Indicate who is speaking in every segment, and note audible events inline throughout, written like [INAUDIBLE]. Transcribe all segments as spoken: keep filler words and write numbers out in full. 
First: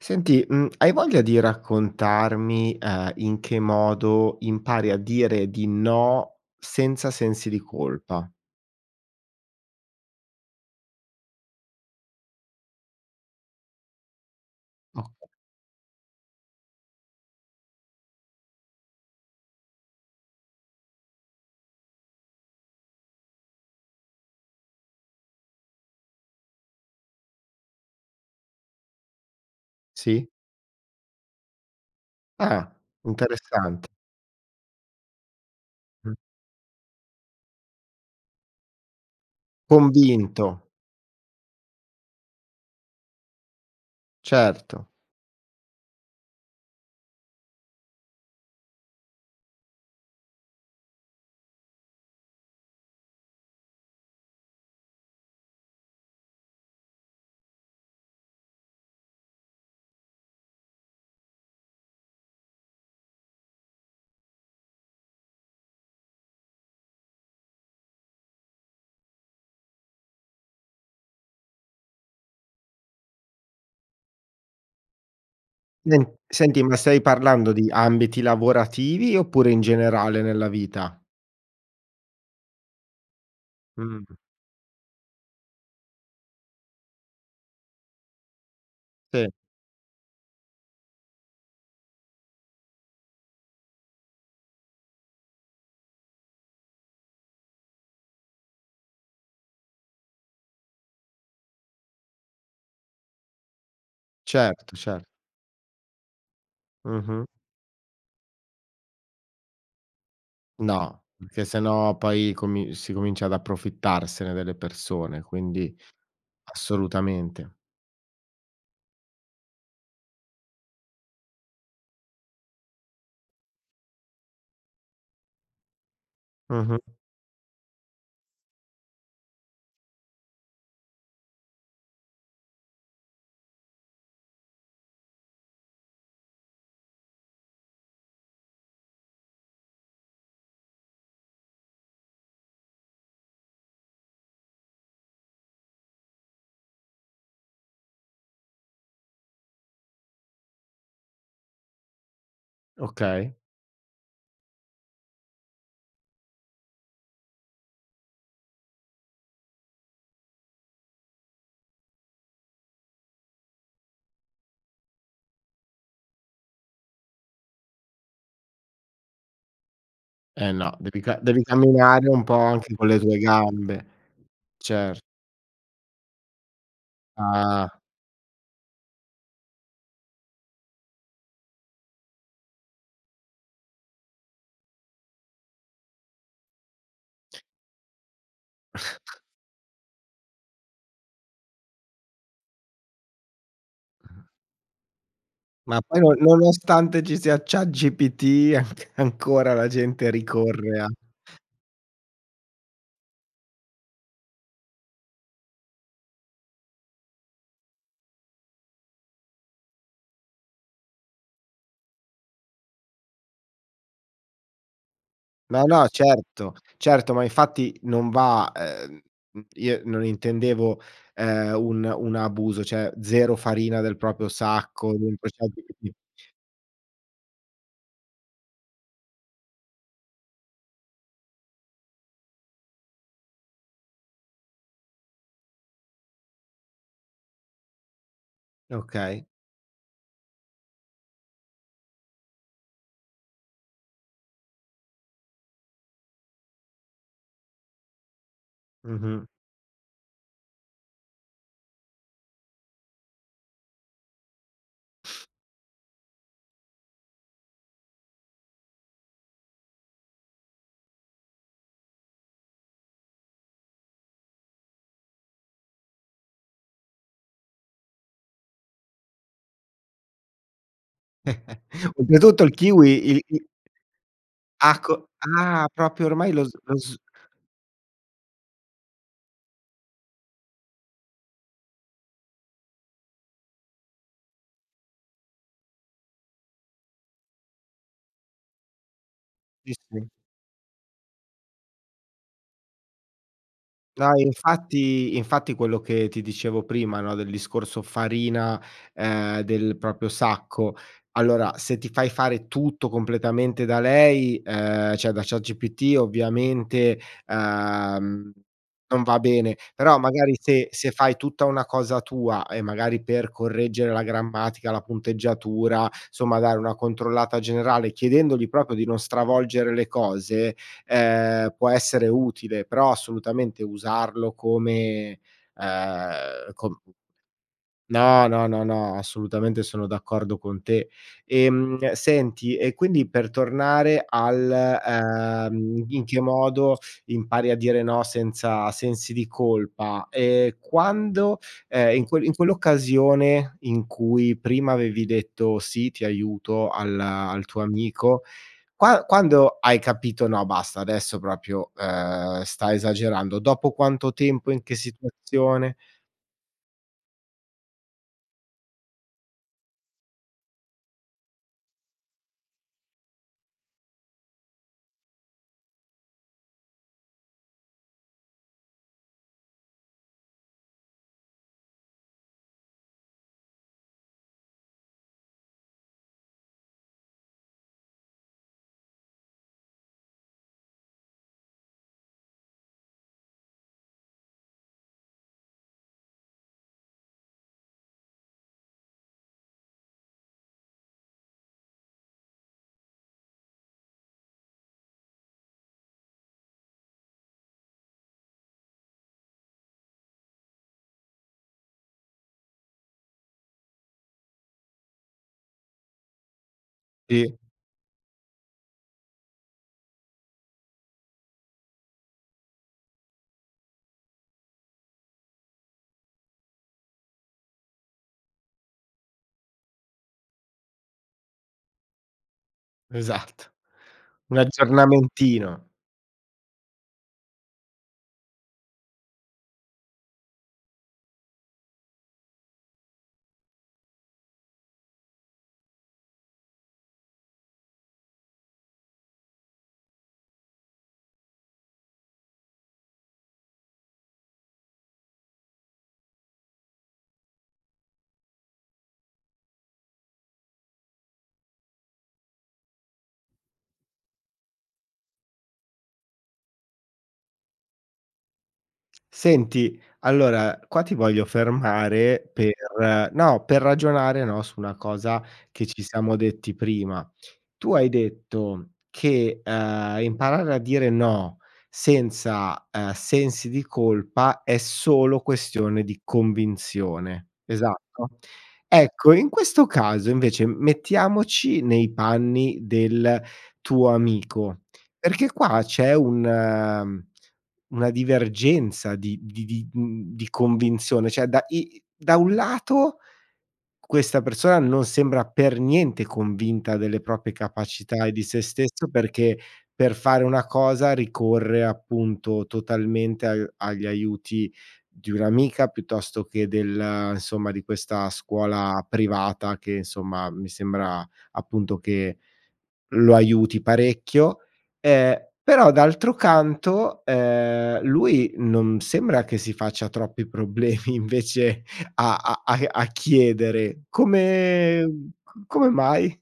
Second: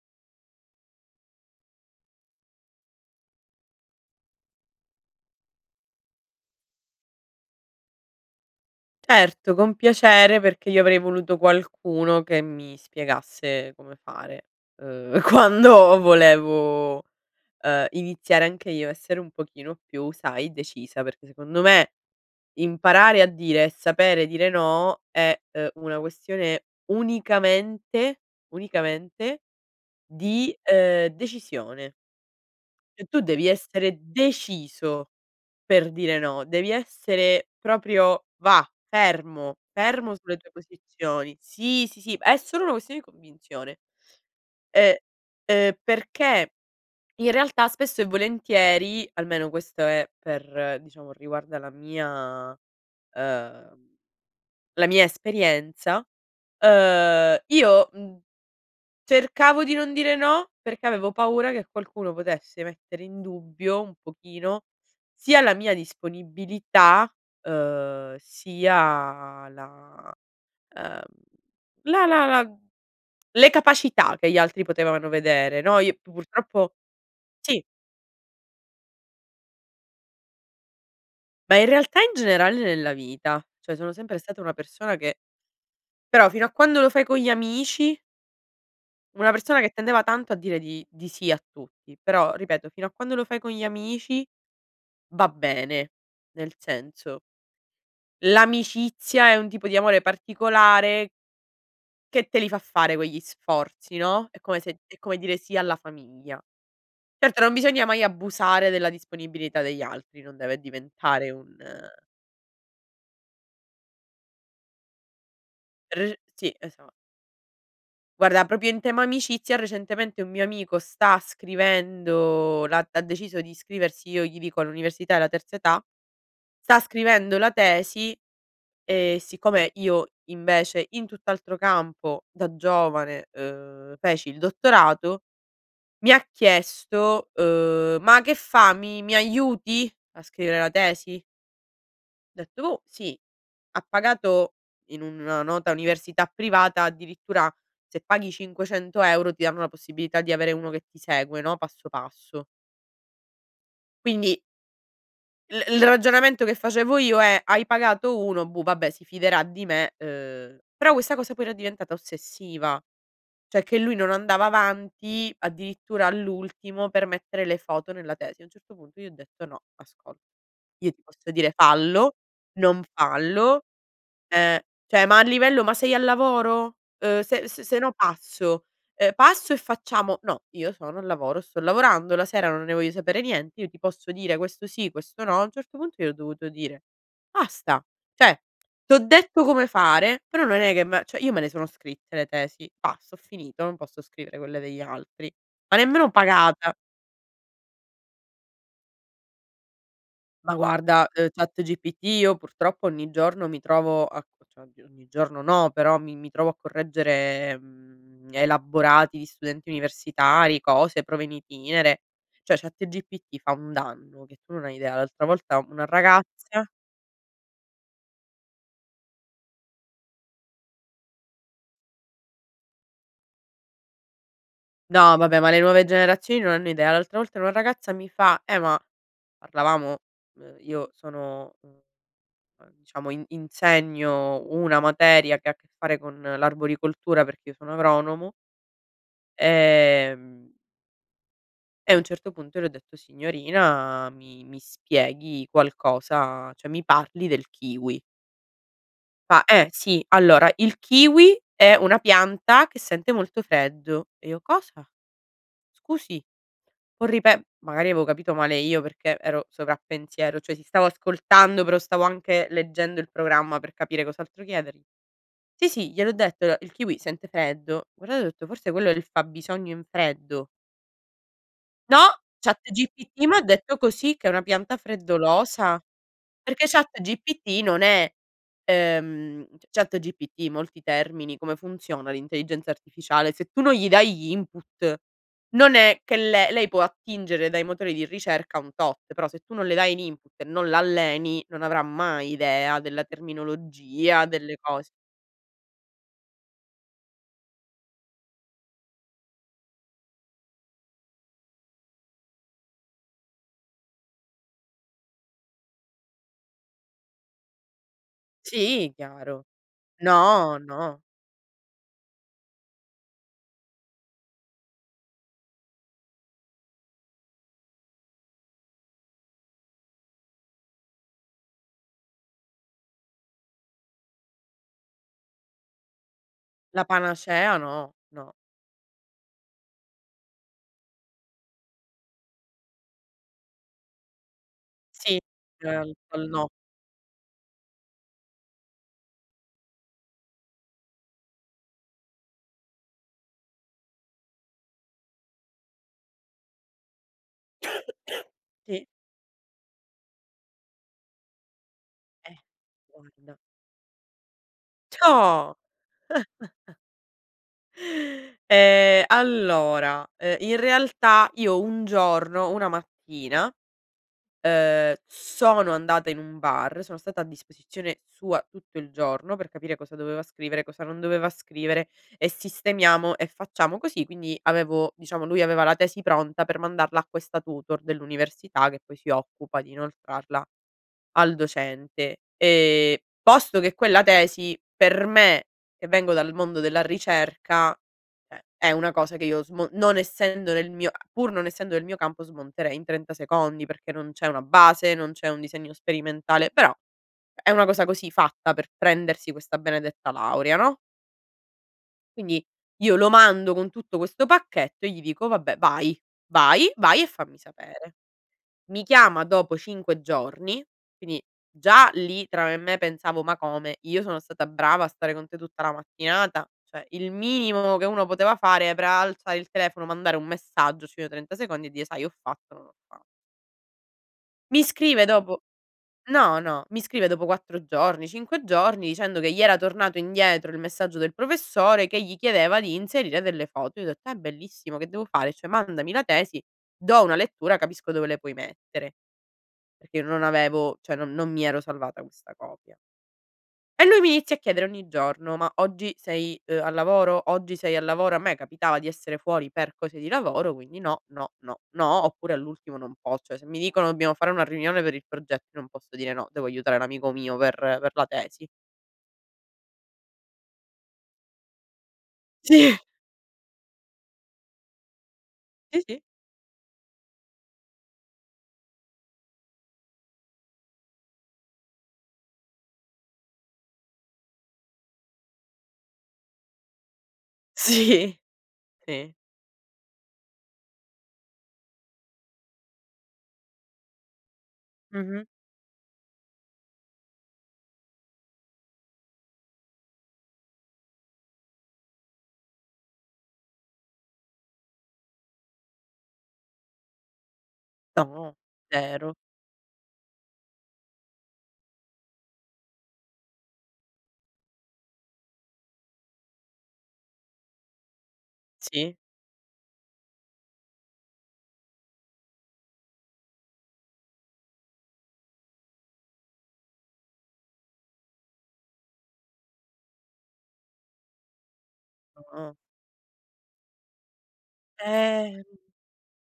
Speaker 1: Senti, mhmm, hai voglia di raccontarmi, uhm, in che modo impari a dire di no, senza sensi di colpa?
Speaker 2: Certo, con piacere, perché io avrei voluto qualcuno che mi spiegasse come fare,
Speaker 1: O
Speaker 2: uhm, quando volevo, uhm, iniziare anche io essere un pochino più, sai, decisa, perché, secondo me, imparare a dire e sapere dire no, è, uhm, una questione unicamente, unicamente
Speaker 1: Sì.
Speaker 2: di, uhm, decisione.
Speaker 1: Ah,
Speaker 2: E tu devi
Speaker 1: interessante.
Speaker 2: essere deciso per
Speaker 1: Mh.
Speaker 2: dire no, devi essere proprio, và, fermo, fermo sulle tue
Speaker 1: Convinto.
Speaker 2: posizioni. Sì, sì, sì, è solo una questione di convinzione.
Speaker 1: Certo.
Speaker 2: Ehm, uhm, perché in realtà, spesso e volentieri almeno questo è per diciamo, riguarda la mia uhm la mia esperienza. Uhm, io, mhmm, cercavo di non dire no, perché avevo paura che qualcuno potesse mettere in dubbio, un pochino, sia la mia disponibilità, uhm, sia la uhm, la la la le capacità che gli altri potevano vedere, no, i
Speaker 1: Nen senti, ma
Speaker 2: purtroppo
Speaker 1: stai parlando
Speaker 2: sì.
Speaker 1: di ambiti lavorativi oppure in generale nella vita?
Speaker 2: Ma in realtà, in generale nella vita, ceh sono
Speaker 1: Mh-mh-mh.
Speaker 2: sempre stata una persona, che Però, fino a quando lo fai con gli amici
Speaker 1: Sì.
Speaker 2: Una persona che tendeva tanto a dire di di sì a tutti, però, ripeto, fino a quando lo fai con gli amici, va bene, nel senso l'amicizia è un tipo di amore particolare che te li fa fare quegli sforzi, no, è come
Speaker 1: Certo,
Speaker 2: se è
Speaker 1: ce
Speaker 2: come dire sì alla famiglia.
Speaker 1: Mh-mh.
Speaker 2: Certo, non bisogna mai abusare della disponibilità degli altri. Non deve
Speaker 1: No,
Speaker 2: diventare
Speaker 1: che
Speaker 2: un
Speaker 1: se no poi, comi si comincia ad approfittarsene delle persone, quindi
Speaker 2: [UNINTELLIGIBLE] Sì, esa
Speaker 1: assolutamente.
Speaker 2: Guarda, propio in tema amicizia, recentemente, un mio amico sta scrivendo la ha deciso di iscriversi, io gli dico, all'università della terza età. Sta
Speaker 1: Mh-mh.
Speaker 2: scrivendo la tesi e siccome io invece, in tutt'altro campo da giovane, uhm, feci il dottorato, mi ha chiesto: "Uhm, ma che fa, mi mi aiuti a scrivere la tesi?" Dett "Oh, sì". Ha pagato, in una nota università privata addirittura se paghi cinquecento euro ti danno la possibilità di avere uno che ti segue, no, passo passo.
Speaker 1: Okay.
Speaker 2: Quindi il il ragionamento che facevo io è: hai pagato uno, boh, vabbè, si fiderà di me, uhm, però questa cosa poi era diventata ossessiva, cioè che lui non andava avanti, addirittura all'ultimo per mettere le foto nella tesi. A un certo punto gli ho detto: “No, ascolta,
Speaker 1: Eh, no.
Speaker 2: io
Speaker 1: Devi
Speaker 2: ti
Speaker 1: ca
Speaker 2: posso
Speaker 1: devi
Speaker 2: dire:
Speaker 1: camminare
Speaker 2: fallo,
Speaker 1: un po' anche
Speaker 2: non
Speaker 1: con le tue
Speaker 2: fallo.
Speaker 1: gambe.
Speaker 2: Ehm,
Speaker 1: Cert
Speaker 2: ceh ma a livello ma sei al lavoro? Ehm, se s
Speaker 1: Ah.
Speaker 2: sennò passo, ehm, passo e facciamo”, “No, io sono al lavoro, sto lavorando, la sera non ne voglio sapere niente, io ti posso dire questo sì, questo no”. A un certo punto gli ho dovuto dire: "Basta, cioè t'ho
Speaker 1: [CHUCKLES]
Speaker 2: detto come fare, però non è che me" ceh io me le sono scritte le tesi, basta, ho finito, non posso
Speaker 1: [UNINTELLIGIBLE]
Speaker 2: scrivere quelle degli altri, ma
Speaker 1: Ma poi no
Speaker 2: nemmeno pagata.
Speaker 1: nonostante ci sia ChatGPT, anc ancora la gente
Speaker 2: Ma
Speaker 1: ricorre a
Speaker 2: guarda, uhm, ChatGPT io purtroppo ogni giorno mi trovo a cioè oddio, ogni giorno no, però mi mi trovo a correggere, mhmm, elaborati di studenti universitari, cose, prove in itinere, cioè ChatGPT fa un danno che tu non hai idea. L'altra volta
Speaker 1: No,
Speaker 2: una
Speaker 1: no, certo,
Speaker 2: ragazzia
Speaker 1: certo. Ma infatti non va, uhm, mhmm, io non intendevo, ehm, un un abuso. ceh, zero farina del proprio sacco,
Speaker 2: No,
Speaker 1: comunque
Speaker 2: vabbè, ma le nuove
Speaker 1: ChatGPT
Speaker 2: generazioni non hanno idea. L'altra volta una ragazza mi fa: "Eh, ma", parlavamo, uhm, io sono, uhm, diciamo in insegno una materia che ha a che fare con l'arboricoltura, perché io sono agronomo.
Speaker 1: Okay.
Speaker 2: Ehm e a un certo punto le ho detto: "Signorina mi mi spieghi qualcosa, ceh mi parli del kiwi".
Speaker 1: Mh-mh.
Speaker 2: Fa: "Eh sì, allora, il kiwi è una pianta che sente molto freddo". E io: "Cosa?"
Speaker 1: [SNORTS]
Speaker 2: “Scusi, può ripe” magari aveo capito male io perché ero sovrappensiero, cioè sì, stavo ascoltando, però stavo anche leggendo il programma per capire cos'altro chiedergli. "Sì, sì, gliel'ho detto, alo il kiwi sente freddo". Guardato, ho detto: "Forse quello è il fabbisogno in freddo".
Speaker 1: [CHUCKLES]
Speaker 2: “No,
Speaker 1: Dopotutto il kiwi il
Speaker 2: ChatGPT m'ha
Speaker 1: i
Speaker 2: detto così, che è una pianta
Speaker 1: Ah, co ah,
Speaker 2: freddolosa”.
Speaker 1: propio ormai lo s
Speaker 2: Perché
Speaker 1: lo s
Speaker 2: ChatGPT non è, ehm, ChatGPT molti termini come funziona l'intelligenza artificiale? Se tu non gli dai gli input, non è che le lei può attingere dai motori di ricerca un tot, però se tu non
Speaker 1: Sì,
Speaker 2: le dai in
Speaker 1: sì.
Speaker 2: input, non l'alleni, non avrà mai idea della
Speaker 1: No,
Speaker 2: terminologia delle cose.
Speaker 1: infatti, infatti, quello che ti dicevo prima, no, del discorso farina, ehm, del proprio sacco: allora, se ti fai fare tutto completamente da lei, ehm, cioè da ChatGPT ovviamente, uhm,
Speaker 2: Sì,
Speaker 1: non va
Speaker 2: chiaro.
Speaker 1: bene. Però magari
Speaker 2: No,
Speaker 1: se se
Speaker 2: no.
Speaker 1: fai tutta una cosa tua e magari per correggere la grammatica, la punteggiatura, somma, dare una controllata generale, chiedendogli propio di non stravolgere le cose, ehm, può essere utile. Però assolutamente usarlo come, uhm, com
Speaker 2: La panacea no,
Speaker 1: no,
Speaker 2: no.
Speaker 1: no, no, no, assolutamente, sono d'accordo con te. Ehm, senti, e quindi per tornare al,
Speaker 2: Sì,
Speaker 1: uhm,
Speaker 2: ehm,
Speaker 1: in che
Speaker 2: al no.
Speaker 1: modo impari a dire no senza sensi di colpa, ehm, quando, ehm, in que in quell'occasione in cui prima avevi detto: “Sì, ti aiuto”, al al tuo amico
Speaker 2: [COUGHS] Sì.
Speaker 1: qua quando hai capito: “No, basta, adesso propio,
Speaker 2: Eh,
Speaker 1: uhm, sta
Speaker 2: guarda.
Speaker 1: esagerando”? Dopo quanto tempo, in che
Speaker 2: C'ho.
Speaker 1: situazione?
Speaker 2: [CHUCKLES] Ehm, allora, ehm, in realtà io un giorno, una mattina, ehm, sono andata in un bar, sono stata a disposizione sua tutto il giorno per capire cosa doveva scrivere, cosa non doveva scrivere e sistemiamo, e facciamo così. Quindi avevo, diciamo, lui aveva la tesi pronta per mandarla a questa tutor dell'università, che poi si occupa di inoltrarla al docente, ehm, posto che quella tesi per me, che vengo dal mondo della ricerca, è è una cosa che io smo non essendo nel mio a pur non essendo nel mio campo, smonterei in trenta secondi, perché non c'è una base, non c'è un disegno sperimentale, però è una cosa così, fatta per prendersi questa benedetta laurea, no? Quindi io lo mando con tutto questo pacchetto e gli dico: “Vabbè, vai, vai, vai e
Speaker 1: Sì.
Speaker 2: fammi sapere”. Mi chiama dopo cinque giorni, quini già lì tra me e me pensavo: “Ma come? Io sono stata brava a stare con te tutta la mattinata, cioè il minimo che uno poteva fare era alzare il telefono, mandare un messaggio sui trenta secondi e dire: 'Sai ho fatto, non ho fa'”
Speaker 1: Esatto, un
Speaker 2: Mi scrive dopo
Speaker 1: aggiornamentino.
Speaker 2: no, no, mi scrive dopo quattro giorni, cinque giorni, dicendo che gli era tornato indietro il messaggio del professore che gli chiedeva di inserire delle foto. Io ho detto: “È bellissimo, che devo fare? Cioè, mandami la tesi, do una lettura, capisco dove le puoi mettere”. Perché io non avevo cioè non non mi ero salvata questa copia. E lui mi inizia a chiedere ogni giorno: “Ma oggi sei, uhm, al lavoro? Oggi sei al lavoro?” A me capitava di essere fuori per cose di lavoro, quindi no, no, no, no, oppure all'ultimo non pos cioè se mi dicono: "Dobbiamo fare una riunione per il progetto", io non posso dire: “No, devo aiutare l'amico mio per per la tesi.”
Speaker 1: Senti, allora, qua ti voglio fermare
Speaker 2: Sì.
Speaker 1: per no, per ragionare, no, su una cosa che ci
Speaker 2: Sì, sì.
Speaker 1: siamo detti prima. Tu hai detto che, uhm, imparare a dire no senza, ehm, sensi di colpa è solo questione di convinzione, esatto?
Speaker 2: Sì. Sì.
Speaker 1: Ecco, in questo caso invece m mettiamoci nei panni del tuo amico,
Speaker 2: Mh-mh.
Speaker 1: perché qua c'è un, uhm, una divergenza di di di, mhmm, di convinzione. Cioè da i da un lato questa persona non sembra per niente convinta delle propie capacità e di
Speaker 2: No,
Speaker 1: sé stesso,
Speaker 2: zero.
Speaker 1: perché per fare una cosa ricorre, appunto, totalmente a agli aiuti di un'amica, piuttosto che del, insomma, di questa scuola
Speaker 2: Sì.
Speaker 1: privata che, insomma, mi sembra, appunto, che lo aiuti parecchio. Ehm, però d'altro canto, ehm, lui non sembra che si faccia troppi problemi invece a
Speaker 2: No,
Speaker 1: a
Speaker 2: no.
Speaker 1: a a chiedere come, mhmm,
Speaker 2: Ehm
Speaker 1: c come mai?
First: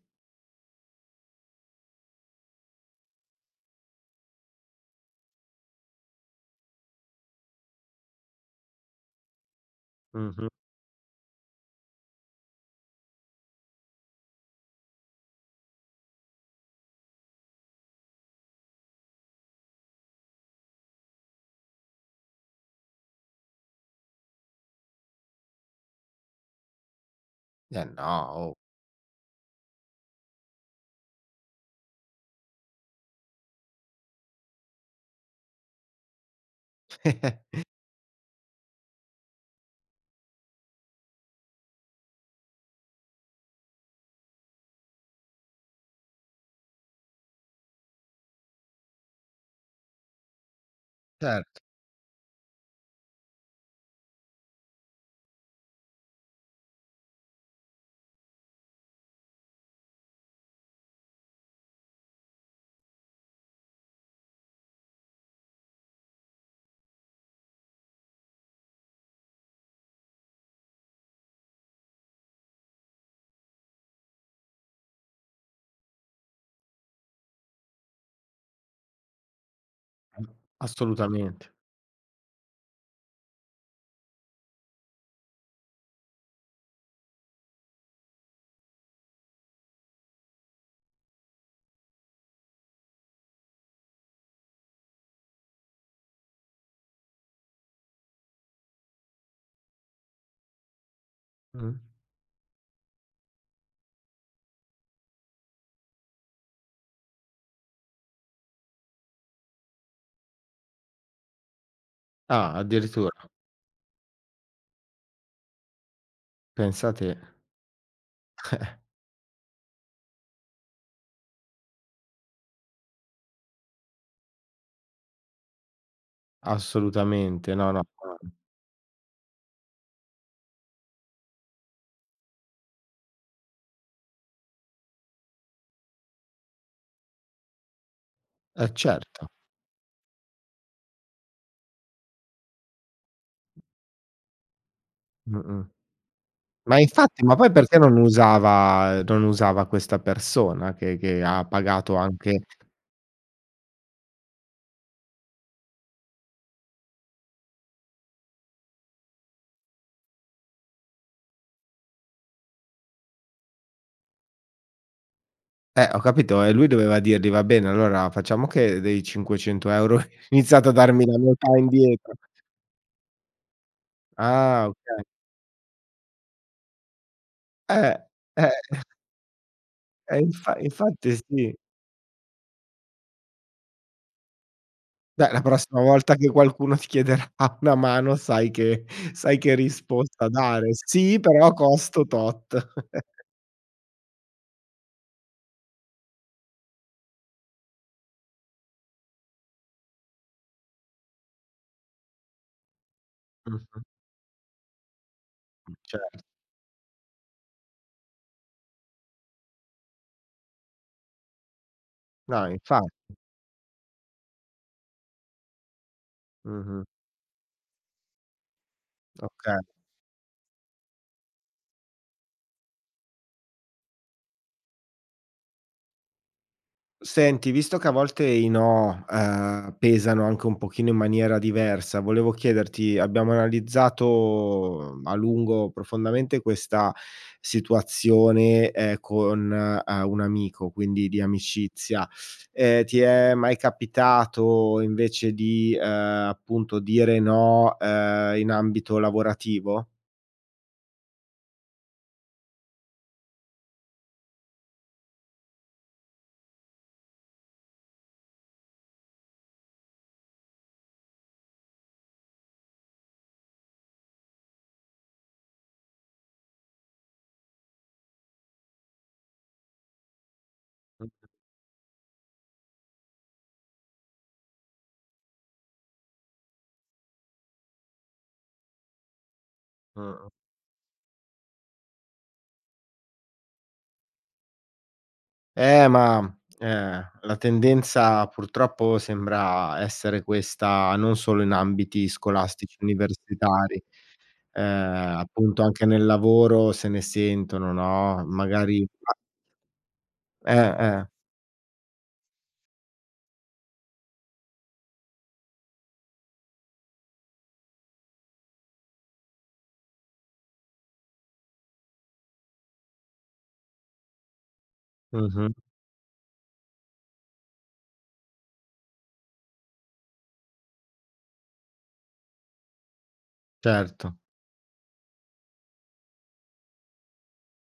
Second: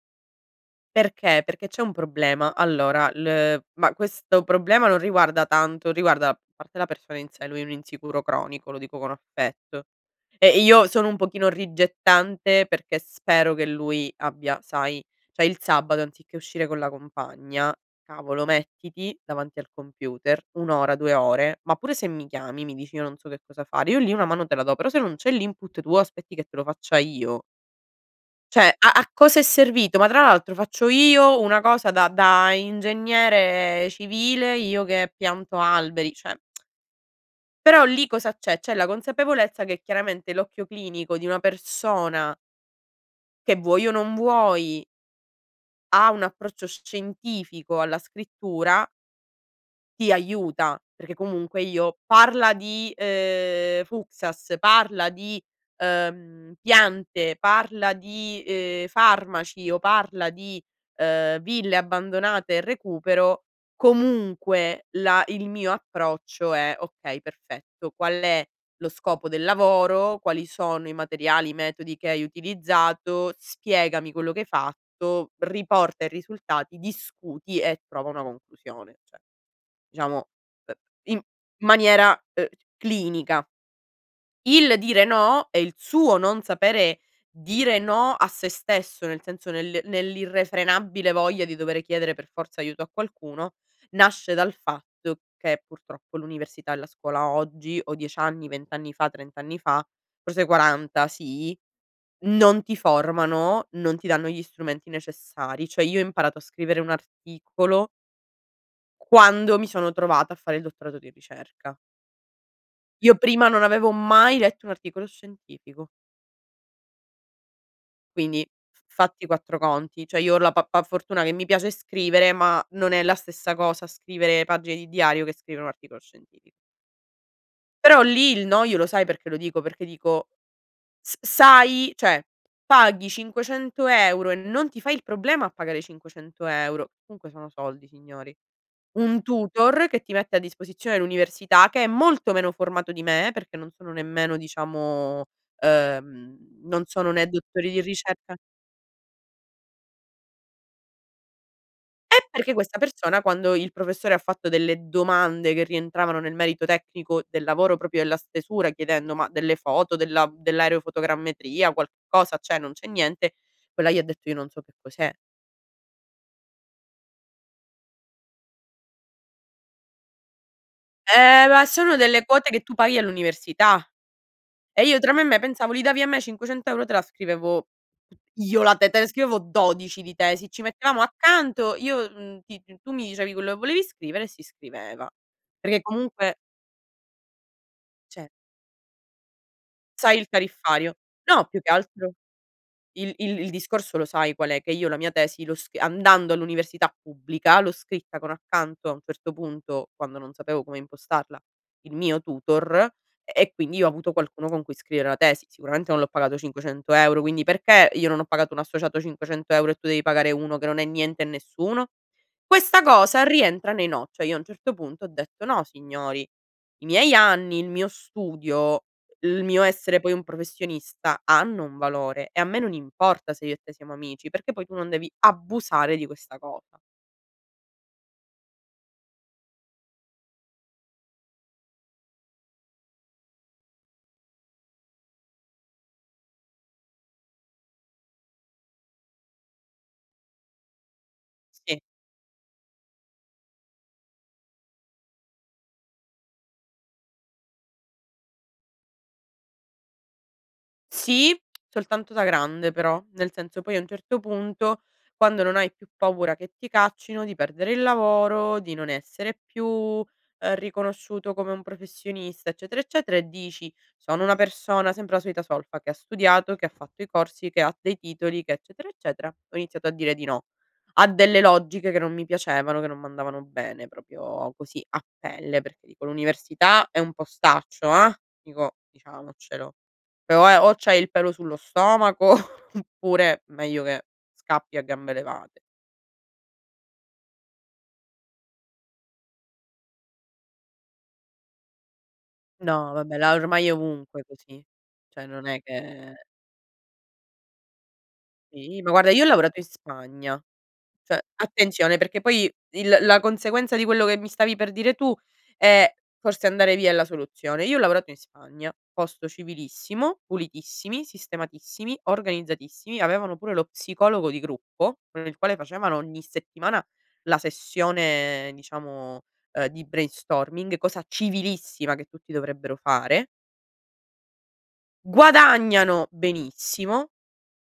Speaker 2: Perché? Perché c'è un problema. Allora il ma questo problema non riguarda tanto riguarda a parte la persona in sé, lui è un insicuro cronico, lo dico con affetto
Speaker 1: Mh-mh.
Speaker 2: e io sono un pochino rigettante perché spero che lui abbia sai ceh il sabato anziché uscire con la compagna, cavolo, mettiti davanti al computer un ora, due ore, ma pure se mi chiami mi dici: "Io non so che cosa fare", io lì una mano te la do; però se non c'è l'input, tu aspetti che te lo faccia io,
Speaker 1: Eh, no, oh.
Speaker 2: ceh a a cosa è servito? Ma tra l'altro faccio io una cosa da da ingegnere civile, io che pianto alberi, ceh [TSK]
Speaker 1: [CHUCKLES]
Speaker 2: però lì cosa c'è? C'è la consapevolezza che chiaramente l'occhio clinico di una persona che vuoi o non vuoi ha un approccio sc scientifico alla scrittura ti aiuta, perché
Speaker 1: Certo.
Speaker 2: comunque io parla di, uhm, Fuksas, parla di, uhm, piante, parla di, uhm, farmaci o parla di, uhm, ville abbandonate e recupero, comunque là il mio approccio è: "Okay, perfetto, qual è lo scopo del lavoro? Quali sono i materiali, i metodi che hai utilizzato? Spiegami quello che hai fatto? Riporta i risultati, discuti e trova una conclusione." ceh, diciamo,
Speaker 1: Mh,
Speaker 2: uhm, in
Speaker 1: assolutamente.
Speaker 2: maniera, uhm, clinica. Il dire "no" e il suo non sapere dire "no" a se stesso, nel senso nel nell'irrefrenabile voglia di dovere chiedere per forza aiuto a qualcuno, nasce dal fatto che, purtroppo, l'università e la scuola oggi o dieci anni, vent anni fa, trent anni fa, forse quaranta sì,
Speaker 1: Mh.
Speaker 2: non ti formano, non ti danno gli strumenti necessari. ceh io ho imparato a scrivere un articolo quando mi sono trovata a fare il dottorato di ricerca.
Speaker 1: Ah, addirittura.
Speaker 2: Io prima non avevo mai letto un articolo scientifico.
Speaker 1: Pensa te.
Speaker 2: Quindi
Speaker 1: [CHUCKLES]
Speaker 2: f fatti quattro conti, ceh io ho la pa pa fortuna che mi piace scrivere, ma non è la stessa cosa scrivere pagine di diario che scrivere un articolo scientifi
Speaker 1: Assolutamente, no, no,
Speaker 2: Però,
Speaker 1: chiaro.
Speaker 2: lì, il "no", io lo sai perché lo dico? Perché dico s sai ceh paghi cinquecento euro e non ti fai il problema a pagare cinquecento euro, comunque sono soldi signori,
Speaker 1: Eh,
Speaker 2: un
Speaker 1: certo.
Speaker 2: tutor che ti mette a disposizione l'università, che è molto meno formato di me, perché non sono nemmeno, diciamo
Speaker 1: Mh-mh.
Speaker 2: uhm,
Speaker 1: Ma
Speaker 2: non sono
Speaker 1: infatti,
Speaker 2: né
Speaker 1: ma poi
Speaker 2: dottori
Speaker 1: perché
Speaker 2: di
Speaker 1: non
Speaker 2: ricerca
Speaker 1: usava non usava questa persona che che ha pagato
Speaker 2: Eh
Speaker 1: anche
Speaker 2: perché questa persona quando il professore ha fatto delle domande che rientravano nel merito tecnico del lavoro, propio della stesura chiedendo: "Ma delle foto della dell'aerofotogrammetria qualcosa, ceh non c'è niente?" Quella gli ha detto: "Io non so che cos'è."
Speaker 1: Eh, ho capito e lui doveva dirgli: "Va bene, allora, facciamo che dei cinquecento euro iniziate a darmi la
Speaker 2: Eh,
Speaker 1: metà
Speaker 2: ma sono
Speaker 1: indietro".
Speaker 2: delle quote che tu paghi all'università
Speaker 1: Ah,
Speaker 2: e io
Speaker 1: okay.
Speaker 2: tra me e me pensavo: "Li davi a me cinquecento euro te la scrivevo
Speaker 1: Eh, eh.
Speaker 2: io la te
Speaker 1: [CHUCKLES]
Speaker 2: te la scrivevo dodici di
Speaker 1: Eh
Speaker 2: tesi".
Speaker 1: infa
Speaker 2: Ci mettiamo
Speaker 1: infatti sì.
Speaker 2: accanto io, mhmm, ti tu mi dicevi quello che volevi scrivere e si scriveva,
Speaker 1: Beh, la prossima
Speaker 2: perché
Speaker 1: volta che
Speaker 2: comunque
Speaker 1: qualcuno ti chiederà una mano
Speaker 2: ceh
Speaker 1: sai che sai che
Speaker 2: Sai il
Speaker 1: risposta dare:
Speaker 2: tariffario.
Speaker 1: "Sì
Speaker 2: No
Speaker 1: però
Speaker 2: più che
Speaker 1: costo
Speaker 2: altro
Speaker 1: tot."
Speaker 2: il
Speaker 1: [CHUCKLES]
Speaker 2: il il discorso lo sai qual è? Che io la mia tesi lo s andando all'università pubblica, l'ho scritta con accanto, a un certo punto, quando non sapevo come impostarla, il mio tutor e quindi
Speaker 1: Mh-mh.
Speaker 2: io ho avuto qualcuno con cui scrivere la tesi,
Speaker 1: Mh,
Speaker 2: sicuramente
Speaker 1: cer
Speaker 2: non l'ho pagato cinquecento euro quindi, perché io non ho pagato un associato cinquecento euro e tu devi pagare uno che non è niente e nessuno?
Speaker 1: No, infa
Speaker 2: Questa cosa rientra nei no, ceh io a un certo punto ho detto: "No signori,
Speaker 1: Mh-mh.
Speaker 2: i miei anni, il mio studio, il
Speaker 1: Okay.
Speaker 2: mio essere poi un professionista, hanno un valore e a me non importa se io e te siamo amici perché poi tu non devi abusare di questa cosa".
Speaker 1: Senti, visto che a volte i no, uhm, pesano anche un pochino in maniera diversa, volevo chiederti: abbiamo analizzato, mhmm, a lungo, profondamente, questa situazione, ehm, con, uhm, un amico, quindi di
Speaker 2: E.
Speaker 1: amicizia; ehm, ti è mai capitato invece di, ehm, appunto, dire no, uhm, in ambito lavorativo?
Speaker 2: Sì, soltanto da grande, però, nel senso, poi, a un certo punto, quando non hai più paura che ti caccino, di perdere il lavoro, di non essere più, uhm, riconosciuto come un professionista, eccetera, eccetera, e dici: "Sono una persona- sempre la solita solfa- che ha studiato, che ha fatto i corsi, che ha dei titoli che, eccetera, eccetera" ho iniziato a dire di no a
Speaker 1: Mh-mh.
Speaker 2: delle logiche che non mi piacevano, che non m'andavano bene, propio così a pelle, perché, dico, l'università è un postaccio, ehm, dico diciamocelo
Speaker 1: Mh-mh.
Speaker 2: o è o c'hai il pelo sullo stomaco oppure, meglio che scappi a gambe levate.
Speaker 1: Eh, ma, ehm, la tendenza purtroppo sembra essere questa, non solo in ambiti scolastici
Speaker 2: No, vabbè, la ormai è
Speaker 1: universitari,
Speaker 2: ovunque
Speaker 1: uhm,
Speaker 2: così, che non è
Speaker 1: appunto, anche nel
Speaker 2: che
Speaker 1: lavoro se ne sentono, no, magari
Speaker 2: Sì, ma, guarda,
Speaker 1: a
Speaker 2: io ho lavorato in Spagna,
Speaker 1: Eh, eh.
Speaker 2: ceh attenzione, perché poi il la conseguenza di quello che mi stavi per dire tu è: forse andare via è la soluzione; io ho lavorato in Spagna, posto civilissimo, pulitissimi, sistematissimi, organizzatissimi, avevano pure lo psicologo di gruppo, con il
Speaker 1: Mh-mh.
Speaker 2: quale facevano ogni settimana la sessione, ehm, diciamo, uhm, di brainstorming, cosa civilissima che tutti dovrebbero fare.
Speaker 1: Certo.
Speaker 2: Guadagnano benissimo,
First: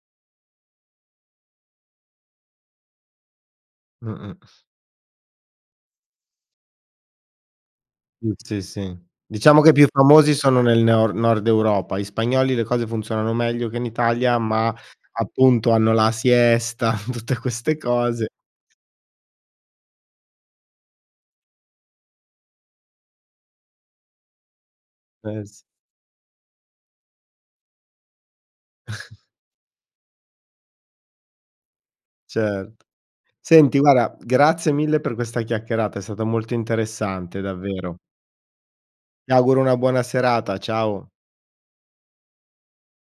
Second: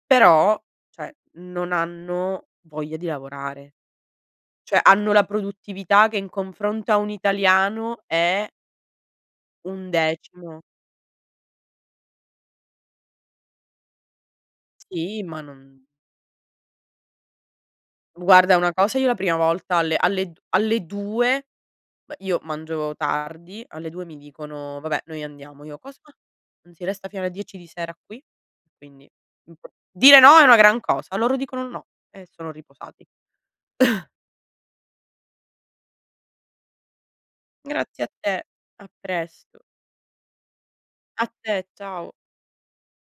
Speaker 2: però, ceh, non hanno voglia di lavorare,
Speaker 1: Mh-mh.
Speaker 2: ceh hanno la produttività che in confronto a un italiano
Speaker 1: Sì,
Speaker 2: è
Speaker 1: sì, sì, diciamo che i più
Speaker 2: un
Speaker 1: famosi
Speaker 2: decimo.
Speaker 1: sono nel neo nord Europa. Gli spagnoli le cose funzionano meglio che in Italia, ma,
Speaker 2: Sì, ma
Speaker 1: appunto,
Speaker 2: non
Speaker 1: hanno la siesta, [CHUCKLES] tutte queste cose.
Speaker 2: Guarda una cosa: io la prima volta alle alle d alle due beh, io mangio tardi alle due mi dicono: "Vabbè noi
Speaker 1: Eh, s
Speaker 2: andiamo." Io: "Cosa? Non si resta fino alle dieci di sera qui?" Quindi
Speaker 1: [CHUCKLES]
Speaker 2: dire no è una gran cosa, loro dicono: "No" e sono
Speaker 1: Cer
Speaker 2: riposati.
Speaker 1: Senti,
Speaker 2: [CHUCKLES]
Speaker 1: guarda, grazie mille per questa chiacchierata, è stata molto interessante, davvero.
Speaker 2: Grazie a te, a
Speaker 1: Ti
Speaker 2: presto.
Speaker 1: auguro una buona serata, ciao.
Speaker 2: A te, ciao.